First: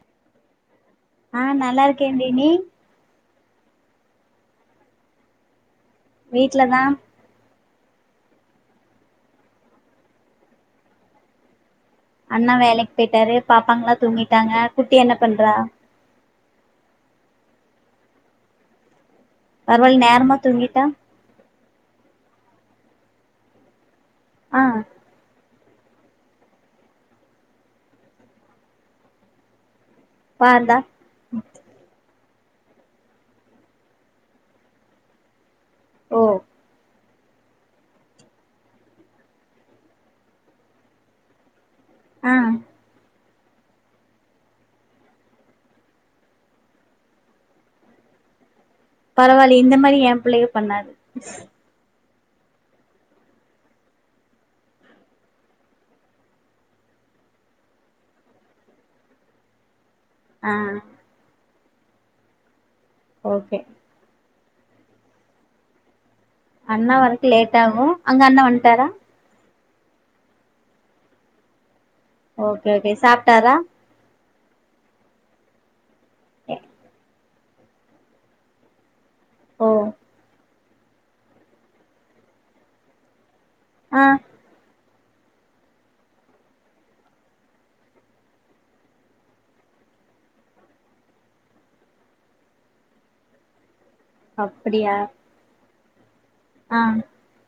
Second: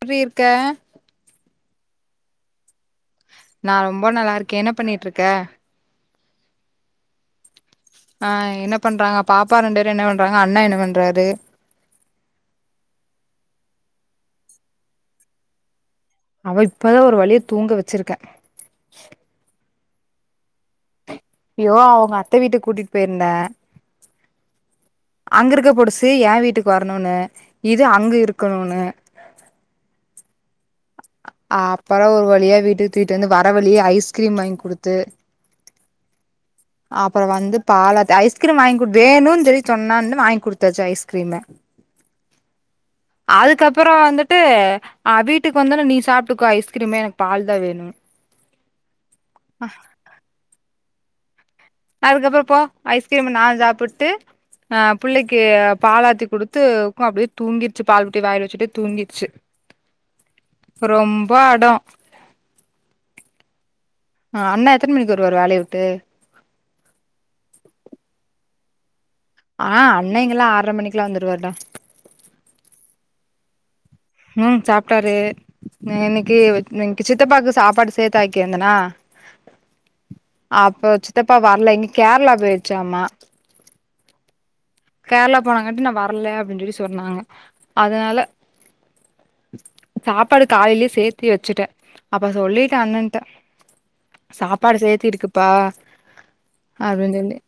எப்றீ இருக்க ஆ நல்லாருகேண்டி நீ நா ரொம்ப நல்லாருக்க என்ன பண்ணிட்ருக்க வீட்லதா ஆ என்ன பண்றாங்க பாப்பா ரெண்டு பேரு என்ன பண்றாங்க அண்ணா என்ன பண்றாரு அண்ணா வேலைக் போய்ட்டாரு பாப்பாங்கல்லா தூங்கிட்டாங்க குட்டி என்ன பண்றா அவ இப்பதா ஒரு வழிய தூங்க வெச்சிருக்க பரவால்ல நேரமா தூங்கீட்டா ஐயோ அவுங்க அத்த வீட்டுக் கூட்டிட் போயிருந்த ஆ அங்கிருக்க பொடுசு ஏ வீட்டுக்கு வரனுனு இது அங்க இருக்கனுனு பாருடா ஆ அப்றோ ஒரு வழியா வீட்டுக்கு தூக்கிட்டு வந்து வர வழியே ஐஸ்கிரீம் வாங்கி குடுத்து ஓ அப்பறோ வந்து பாலாத்த ஐஸ்கிரீம் வாங்கி குடு வேணுன்னு சொல்லி சொன்னான்னு வாங்கி குடுத்தாச்சு ஐஸ்கிரீமு ஆ அதுக்கப்புறோ வந்துட்டு ஆ வீட்டுக் இப்ப வந்த ஒன்னே நீ சாப்டுக்கோ ஐஸ்கிரீமு எனக்கு பால் தா வேணு பரவாலியே இந்த மாரி ஏ பிள்ளைக பண்ணாது அதுக்கப்பரோ போ ஐஸ்கிரீம்ம நாஞ்சாப்புட்டு ஆ புள்ளைக்கு பாலாத்தி குடுத்து குள்ள அப்டியே தூங்கிடுச்சு பால் புட்டி வாயிலவச்சுட்டே தூங்கிருச்சு ஆ ரொம்ப அடோ ஓக்கே ஆ அண்ணா எத்தன் மணிக்கு வருவாரு வேலைய வுட்டு அண்ணா வரக்கு லேட் ஆகு அங்க அண்ண வன்ட்டாரா ஆ அண்ணேங்கல்லா ஆர்ற மணிக்லா வந்துருவார்டா ஓக்கே ஓகே சாப்ட்டாரா ம் சாப்ட்டாரு னு இன்னைக்கு சித்தப்பாக்கு சாப்பாடு சேத்து ஆக்கிருந்தனா ஓ அப்ப சித்தப்பா வர்ல இன்னிக் கேரளா போயிருச்சாமா ஆ கேர்ளா போனங்காட்டி நா வர்ல அப்டின் சொல்லி சொன்னாங்க அதனால சாப்பாடு காலைலியே சேத்தி வச்சுட்டே அப்ப சொல்லிட்டே அண்ணன்ட்ட சாப்பாடு அப்டியா சேத்தி இருக்குப்பா ஆ அப்டின் சொல்லி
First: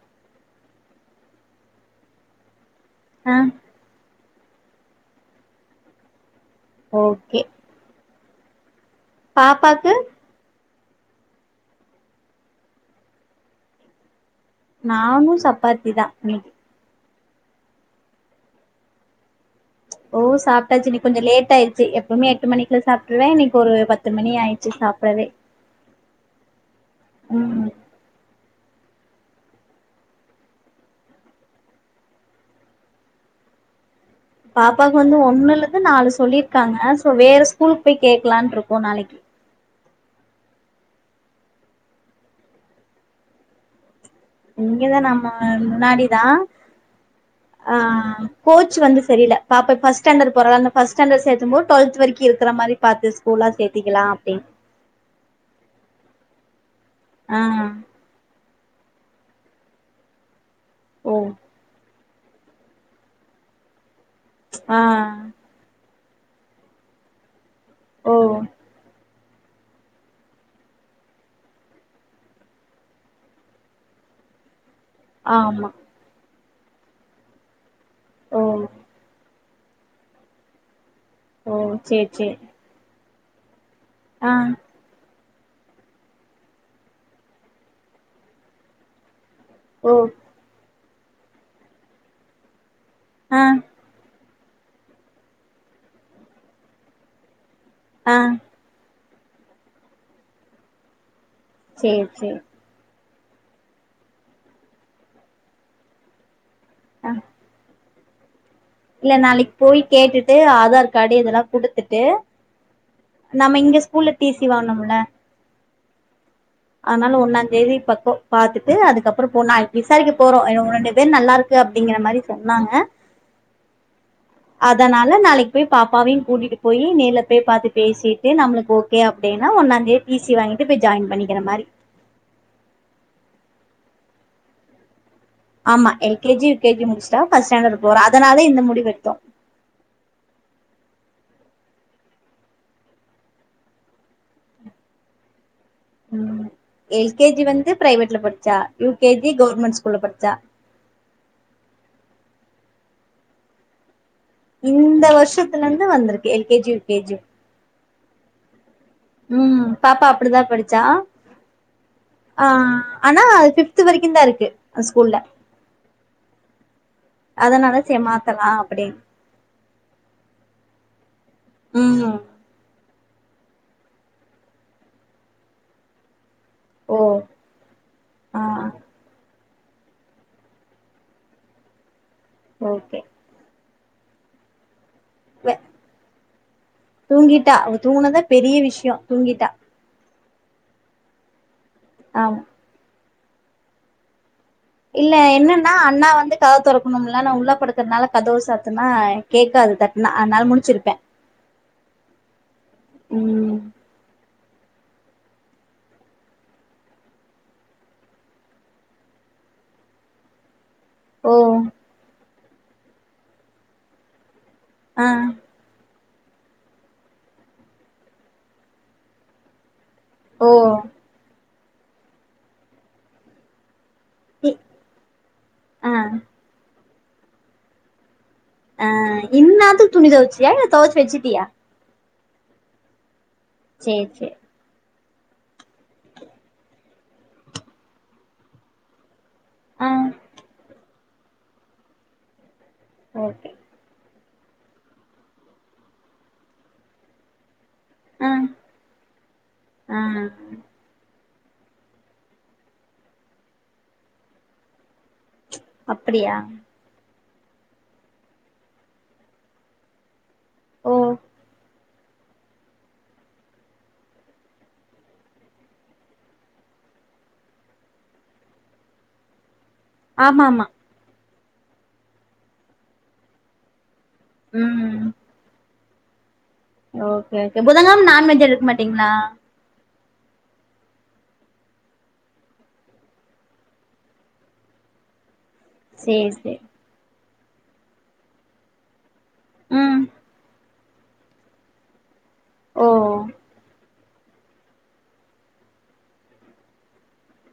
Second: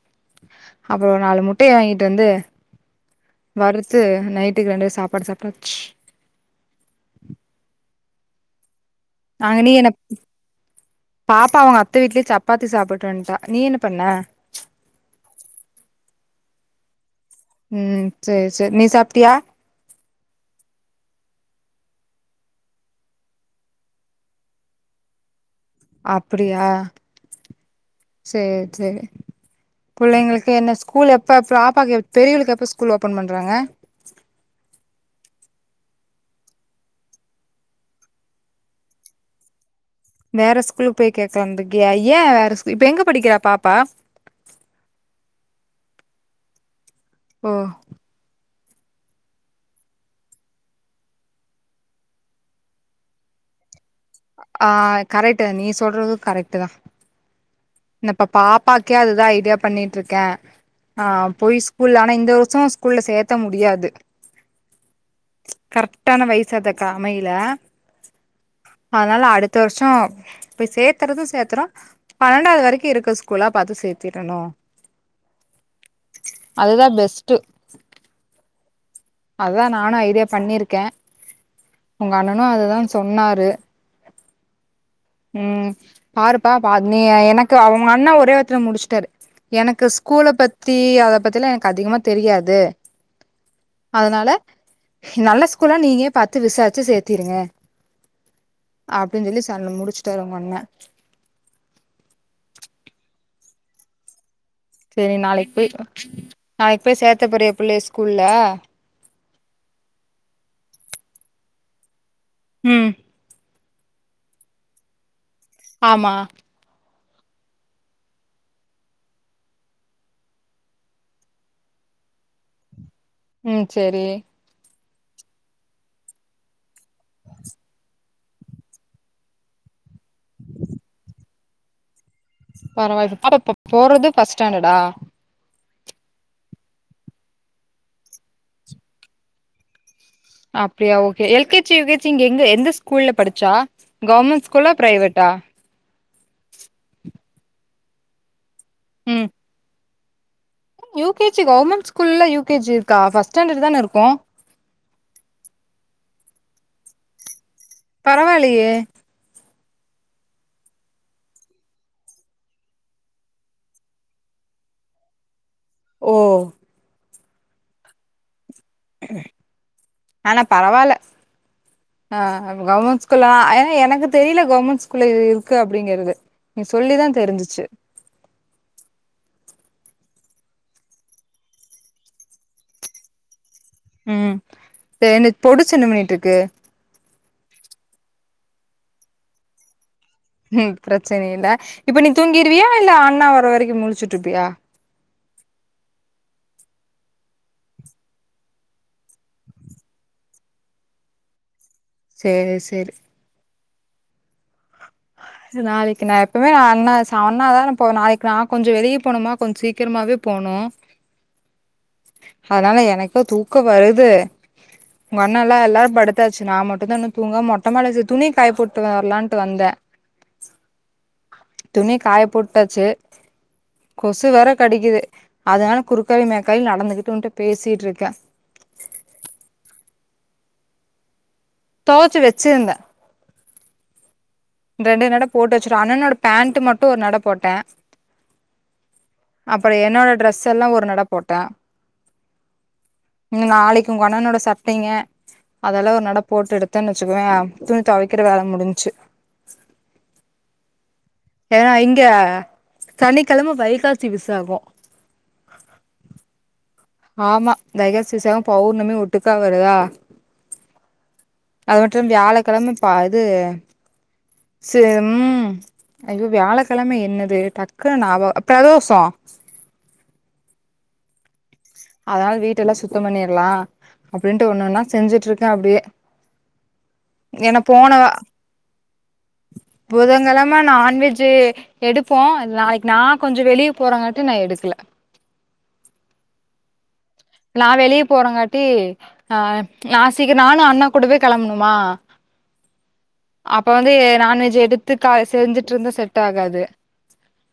அப்புறோ ஒரு நாலு முட்டைய வாங்கிட்டு வந்து ஆ வறுத்து நைட்டுக்கு ரெண்டு பேர் சாப்பாடு சாப்டாச்சு ஓக்கே அங்க நீ பாப்பாக்கு எனப் பாப்பா அவுங்க அத்த வீட்லயே சப்பாத்தி சாப்ட்டு வன்ட்டா நீ என்ன பண்ண நானு சப்பாத்தி தா [unintelligible] ம் சேரி சேர் நீ சாப்ட்டியா ஓ சாப்டாச்சு இன்னைக்கு கொஞ்சோ லேட்டா ஆயிருச்சு எப்பவுமே எட்டு மணிக்குள்ள சாப்ட்ருவே இன்னைக்கு ஒரு பத்து மணி ஆயிருச்சு சாப் டவே அப்டியா சேரி சேரி புள்ளைங்களுக்கு என்ன ஸ்கூல் எப்போ பாப்பாக்கு எ பெரியவளுக்கு எப்போ ஸ்கூல் ஓப்பன் பண்றாங்க பாப்பாக்கு வந்து ஒண்ணுலந்து நாலு சொல்லிர்க்காங்க சோ வேற ஸ்கூலுக்கு போய் கேக்கலான்ருக்கோ நாளைக்கு வேற ஸ்கூலுக்கு போய் கேக்கலான்ருக்கியா ஏ வேற ஸ்கூ இப்ப எங்க படிக்கிறா பாப்பா இங்கதா நம்ம முன்னாடி தா ஓ ஆ கோச் வந்து சரியில்ல பாப்பா இப் ஃபஸ்ட் ஸ்டாண்டர்டு போறாலா அந்த ஃபஸ்ட் ஸ்டாண்டர்டு சேத்தும் போது டுவெல்த் வரைக்கு இருக்கிற மாரி பாத்து ஸ்கூலா சேத்திக்கலா அப்டின்னு ஆ கரெக்ட்டு நீ சொல்றது கரெக்ட்டு தா ஆ நா இப்ப பாப்பாக்கே அதுதா ஐடியா பண்ணிட்ருக்கே ஆ ஓ பொய் ஸ்கூல்ல ஆனா இந்த வருஷோ ஸ்கூல்ல சேத்த முடியாது ஆ ஆ கரெக்டான வயச அதக் அமையல ஓ அதனால அடுத்த வர்ஷோ போய் சேத்தறது சேத்ரோ பன்னெண்டாவது வ ரைக்கு இருக்க ஸ்கூலா பாத்து சேத்திரணு ஆமா அது தா பெஸ்ட்டு ஓ அதா நானு ஐடியா பண்ணிருக்கே ஓ சேரி எங்க சேரி அண்ணனுஅது தா சொன்னாரு ஆ உ பாருப்பா பார் நீ எனக்கு அவுங்க அண்ணே ஒரே ஒருத்துல முடிச்சுட்டாரு எனக்கு ஓ ஸ்கூல பத்தி அத பத்தில்லா எனக்கு அதிகமா தெரியாது ஆ அதுனால நல்ல ஸ்கூல்லா நீயே பாத்து விசாரிச்சு சேத்திருங்க ஆ அப்டின்னு சொல்லி சன் முடிச்சுட்டாரு உங்கன்னே சேரி சேரி சரி நாளைக்கு போய் நாளைக்கு போய் அ சேத்த போறியா பிள்ளைய ஸ்கூல்ல இல்ல நாளைக்கு போய் கேட்டுட்டு ஆதார் கார்டு இதெல்லா குடுத்துட்டு உ நம்ம இங்க ஸ்கூல்ல டி சி வாங்னோம்ல ஆமா அதனால ஒன்னா தேதி பக்கம் பாத்துட்டு அதுக்கப்பறோ போனு விசாரிக்க போறோ இவுங்க ரெண்டு பேர் நல்லாருக்கு இது அப்டிங்கற மாரி சொன்னாங்க உ சேரி அதனால நாளைக்கு போய் பாப்பாவையு கூட்டிட்டு போயி நேர்ல போய் பாத்து பேசிட் அது நம்மளுக்கு ஓகே அப்டினா ஒன்னாந்தே டிசி வாங்கிட்டு போய் ஜாயின் பண்ணிக்கிற மாரி பரவாயில்ல அட இப்ப போறது பர்ஸ்ட் ஸ்டாண்டர்டா ஆமா L K G U K G முடிச்சிட்டா பஸ்ட்ஸாண்டர் போறா அதுனால இந்த முடிவெத்தோ அப்டியா okay L K G U K G இங்க எங்க எந்த ஸ்கூல்ல படிச்சா கோவர்மண்ட் ஸ்கூலா பிரைவேட்டா எல் கே ஜி வந்து பிரைவேட்ல படிச்சா யு கே ஜி கௌர்மெண்ட் ஸ்கூல்ல படிச்சா யு கே ஜி கௌர்மெண்ட் ஸ்கூல்ல யு கே ஜி இருக்கா ஃபஸ்டஸாண்டர்ட் தானே இருக்கு இந்த வருஷத்துலருந்து வந்துருக்கு L K G U K G U பரவாயில்லியே உ பாப்பா அப்டி தா படிச்சா ஆ ஆனா அது பிப்து வரைக்கு தா இருக்கு அந்த ஸ்கூல்ல ஓ அதனால சேரி மாத்தலா அப்படின்னு ஆனா பரவால்ல ம் ஆ கவ்மண் ஸ்கூ கூல்லா ஆ ஏனா எனக்கு தெரில கவ்மண்ட் ஸ்கூல்ல இது இருக்கு அப்டிங்கறது நீ சொல்லி ஓ தா தெரிஞ்சிச்சு ஆ ஓகே உ இந்த பொடுசு என்ன பண்ணிட்டுருக்கு தூங்கிட்டா அவ தூங்குனத பெரிய விஷயோ தூங்கிட்டா ம் பிரச்சன இல்ல இப்ப நீ ஆமா தூங்கிருவியா இல்ல அண்ணா வர வரைக்கு முழிச்சிட்டுருப்பியா இல்ல என்னன்னா அண்ணா வந்து கதவு தொறக்கணுல நா உள்ள படுக்கறனால கதவு சாத்துனா கேக்காது தட்னா அதனால முழிச்சுருப்பே சேரி சேரி உ நாளைக்கு நா எப்பவுமே நா அண்ணா அண்ணாதான போவும் நாளைக்கு நா கொஞ்சோ வெளிய போனுமா கொஞ்சோ சீக்கிரமாவே போனு. ஓஹ் அதனால எனக்கு தூக்கோ வருது ஆ உங்க அண்ணா உள்ள எல்லாரு படுத்தாச்சு நா மட்டுதா இன்னு தூங்காம மொட்ட மாடில சேரி துணி காய போட்டு வரலாட்டு வந்தேன் ஓஓ துணி காய போட்டாச்சு கொசு வேற இ கடிக்குது. அதனால ஆ குறுக்காலயு மேக்காலயு நடந்துகிட்டு உண்ட பேசிட்டுருக்க ஆஹ் இன்நேரத்துக்கு துணி தொவச்சியா இல்ல தொவச்சு வச்சிட்டியா தொவச்சு வச்சிருந்த சேரி சேரி ரெண்டு நட போட்டு வச்சுருவ அண்ணனோட பேண்ட் மட்டு ஒரு நட போட்ட அப்பற ஆ என்னோட ட்ரெஸ் எல்லா ஒரு நட போட்ட ம் ஓகே நாளைக்கு உங்க அண்ணனோட சட்டைங்க அதெல்லா ஒரு நட போட்டு எடுத்தன்னு வச்சுக்கோய துணி தொவைக்கற வேல முடிஞ்ச்சு ம்ம் ஏன்னா இங்க சனிக்கெழம வைகாசி விசாக அப்டியா ஆமா! வைகாசி விசாக பௌர்ணமியு ஒட்டுக்கா வருதா ஓ அது மட்டும் வியாழக்கெழம பா இது ச உம் ஐயோ வியாழக்கெழம என்னது டக்குன்னு ஞாபக பிரதோஷ ஆமாமா அதனால வீட்டயெல்லா சுத்த பண்ணிறலா அப்டின்ட்டு ஒன்னோன்னா ம் செஞ்சுட்டுருக்க அப்டியே ஓகே ஓகே புதங்கெழம நான்வெஜ் எடுக்க மாட்டீங்களா புதங்கெலம நான்வெஜ்ஜு... எடுப்போ. நாளைக்கு நா கொஞ்சோ வெளிய போறங்காட்டிலு நா எடுக்கல சேரி சேரி நா வெளிய போறங்காட்டி ஆ நா நா ம் சீக்கரோ நானு அண்ணா கூடவே கெளம்பணுமா ஓ அப்ப வந்து நான்வெஜ்ஜூ எடு [unintelligible] செஞ்சிட்டுருந்தா செட் ஆகாது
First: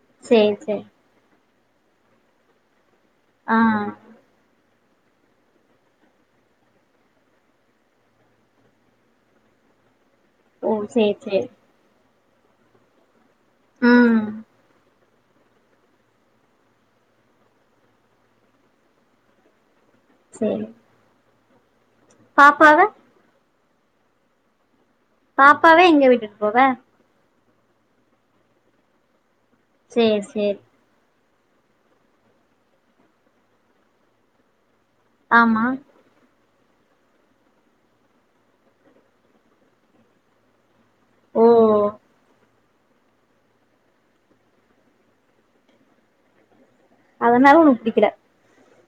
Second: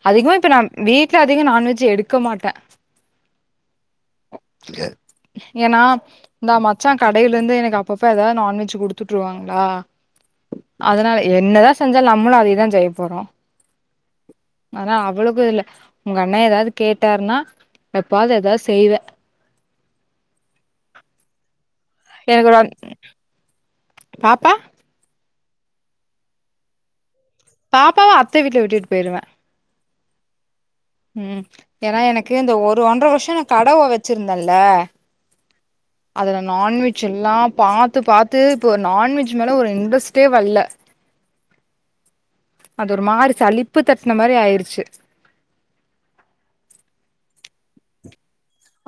அதிகமா இப்ப சேரி நா சேரி வீட்டு வீட்ல அதிக நான்வெஜ்ஜூ எடுக்க மாட்ட ஆ ஏன்னா இந்த மச்சா கடையிலருந்து எனக்கு அப்பப்ப ஏதாவது நான்வெஜ் குடுத்துட்டுருவாங்களா ஓ சேரி அதனால சேரி என்னதா செஞ்சாலு நம்மளு அதயேதா செய்ய போறோ ம் ஆனா, அவளுக்குயில்ல உங்க அண்ணா ஏதாவது கேட்டாருன்னா எப்பாது ஏதாது செய்வ சரி [unintelligible] பாப்பா பாப்பாவ எங்க விட்டுட்டு போவ பாப்பாவ அத்த வீட்ல விட்டுட்டு போயிருவ. சேரி சேரி ம் ஏன்னா எனக்கு இந்த ஒரு ஒன்ற வருஷ கடவ வச்சிருந்தன்ல ஆமா அதுல நான்வெஜ்யெல்லா பாத்து பாத்து இப்போ நான்வெஜ் மேல ஒரு இன்ட்ரெஸ்ட்டே வல்ல ஒஹ்ஹஹ் அது ஒரு மாரி சளிப்பு தட்டுன மாரி ஆயிடுச்சு அதனால உனுக்கு புடிக்கல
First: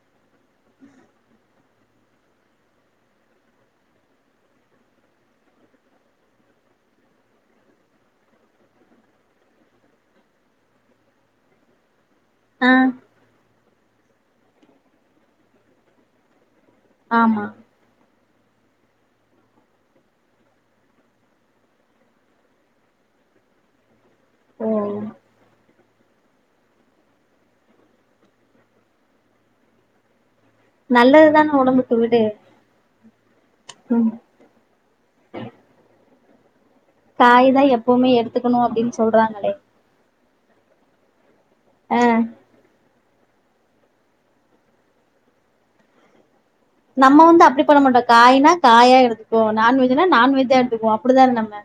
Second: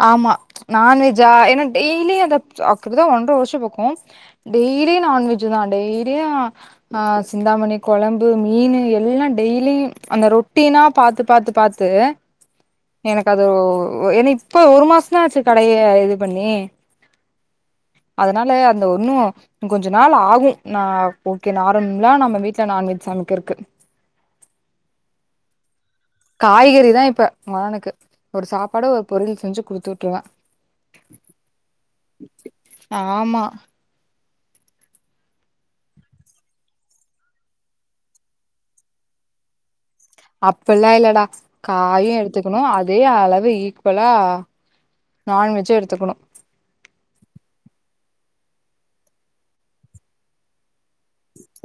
ஆமா நான்வெஜ்ஜா ஏன்னா டெய்லியு அதக்குறதா ஒன்ற வருஷ பக்க டெய்லி நான்வெஜ் தா டெய்லியு அ சிந்தாமணி கொழம்பு மீனு எல்லா டெய்லியும் அந்த ரொட்டீனா பாத்து பாத்துப் பாத்து ஆ எனக்கு அது ஒ ஒ ஒ ஏன இப்ப ஒரு மாசந்தா ஆச்சு கடைய இது பண்ணி. ஆமா. அதனால அந்த ஒன்னு கொஞ்ச நாள் ஆகு நா ஓகே நார்ம்லா நம்ம வீட்ல நான்வெஜ் சமைக்கிற்கு. ஒ காய்கறிதா இப்ப மகனுக்கு ஒரு சாப்பாடு ஒரு பொரியல் செஞ்சு குடுத்து உட்டுருவ. நல்லதுதான ஒடம்புக்கு விடு ஆமா. ம். காய்தா எப்பவுமே எடுத்துக்குணு அப்டின் சொல்றாங்களே. அப்பல்லா இல்லடா ஆ காயு எடுத்து க்கணு. அதே அளவு ஈக்குவலா நான்வெஜ்ஜு எடுத்துக்குணு. நம்ம வந்து அப்டி பண்ணமாட்டோ காய்னா காயா எடுத்துக்குவோ நான்வெஜ்னா நான்வெஜ்ஜா எடுத்துக்குவோ அ ப்டிதான் நம்ம.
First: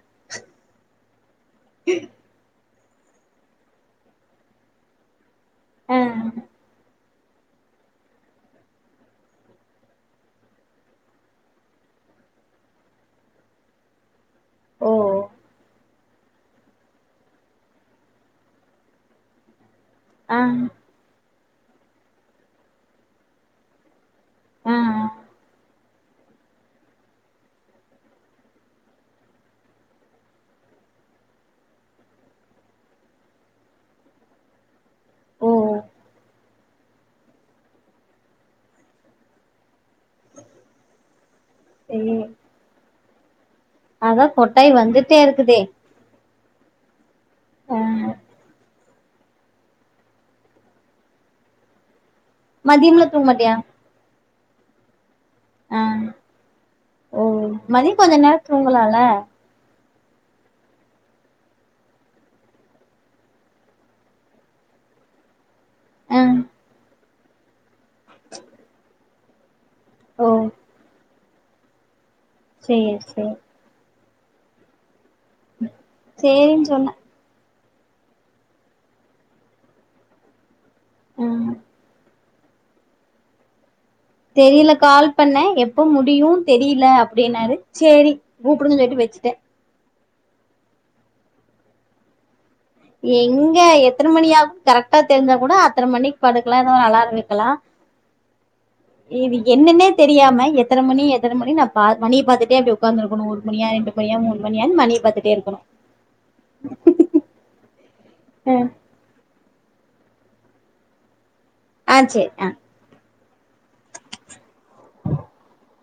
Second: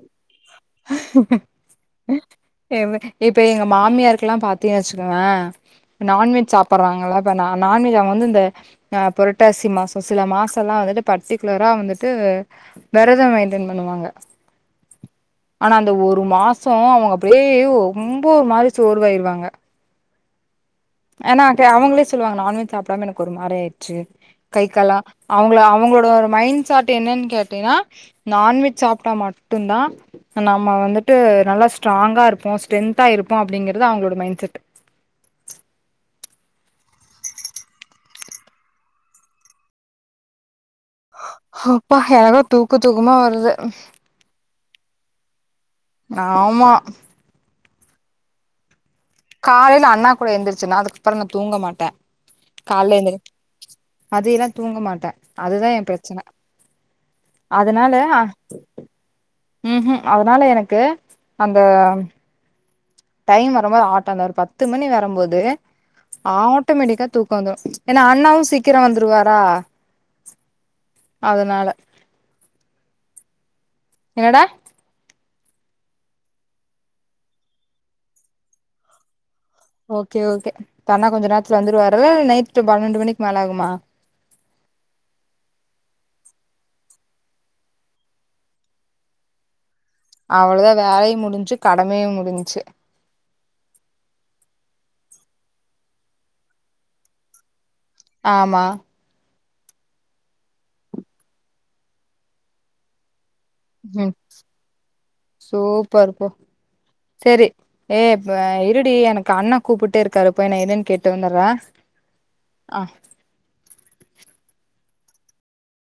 எவ்வெ இப்ப எங்க மாமியாருக்கல்லா பாத்தீனு வெச்சுக்கவே ஆ நான்வெஜ் சாப்பர்றாங்கள்ல அப்ப நா நான்வெஜ் அவுங்க வந்து இந்த அ புரட்டாசி மாசோ சில மாசோ எல்லா வந்துட்டு பர்ட்டிகுலரா வந்துட்டு வெரதோ மெயின்டென் பண்ணுவாங்க. ஓ ஆனா அந்த ஒரு மாசோ அவுங்க அப்டியே ஒ ம்போ ஒரு மாரி சோர்வாயிருவாங்க. அ ஆனா க அவங்ளே சொல்லுவாங்க நான்வெஜ் சாப்டாம எனக்கு ஒரு மாரி ஆயிர்ச்சு. கை ஆ கால்லா அவுங்ள அவுங்ளோட ஒரு மைண் சாட் என்னன் கேட்டீனா நான்வெஜ் சாப்ட்டா மட்டுந்தா நம்ம வந்துட்டு நல்லா ஸ்ட்ராங்கா இருப்போ ஸ்ட்ரென்த்தா இருப்போ அப்டிங்கிறது அவுங்ளோட மைண் செட்டு. ஓ அப்பா சேரி எனக்கு தூக்க தூக்கமா வருது. அதா கொட்டாய் வந்துட்டே இருக்குதே. ஆமா. ஆ காலைல அண்ணா கூட எந்திரிச்சன்னா அதுக்கப்புற நா தூங்க மாட்டே. கால்ல மதியம்லா எந்திரி தூங்க மாட்டியா மதியெல்லா தூங்க மாட்டே அதுதா ஆ எ பிரச்சன. ஓ மதிய கொஞ்ச நேரோ தூங்களால்ல. ம்ஹு அதனால எனக்கு அந்த டைம் வரம்போது ஆட்டோல ஒரு பத்து மணி வரும்போது ஆ ஆட்டோமெட்டிக்கா தூக் கோ வந்துரு ஏன்னா அண்ணாவு சீக்கிரோ வந்துருவாரா. ஓ. அதனால. சேரி சேரி‌. என்னடா? ம் சேரின் சொன்ன. ஓகே ஓகே இப்ப அண்ணா கொஞ்ச ம் நேரத்ல வந்துருவாரா இல்ல நைட்டு பன்னெண்டு மணிக் மேல ஆகுமா? தெரில கால் பண்ணே எப்ப முடியு தெரில அப்டின்னாரு சேரி கூப்புடுங்கன் சொல்லிட்டு வெச்சுட்டே. அவளதா வேலையு முடிஞ்ச்சு கடமையு முடிஞ்ச்சு. எங்க எத்தன மணியாகுன் கரெக்ட்டா தெரிஞ்சா கூட அத்தன மணிக் படுக்கலா எதோ ஒரு அலார வெக்கலா. ஆமா. இது என்னன்னே தெரியாம எத்தன மணி எத்தன மணி நா பா மணிய பாத்துட்டே அப்டி ஒக்காந்துருக்குணு மணியா ரெண்டு மணியா மூணு மணியான் மணிய பாத்துட்டே இருக்குணு ப்பாருக்கு சரி ஏ ப்ப இருடி எனக்கு அண்ண கூப்புட்டே இருக்காரு போய் நா என்னன் கேட்டு வந்துர்ற ஆ சேர் அ ஆ ஹ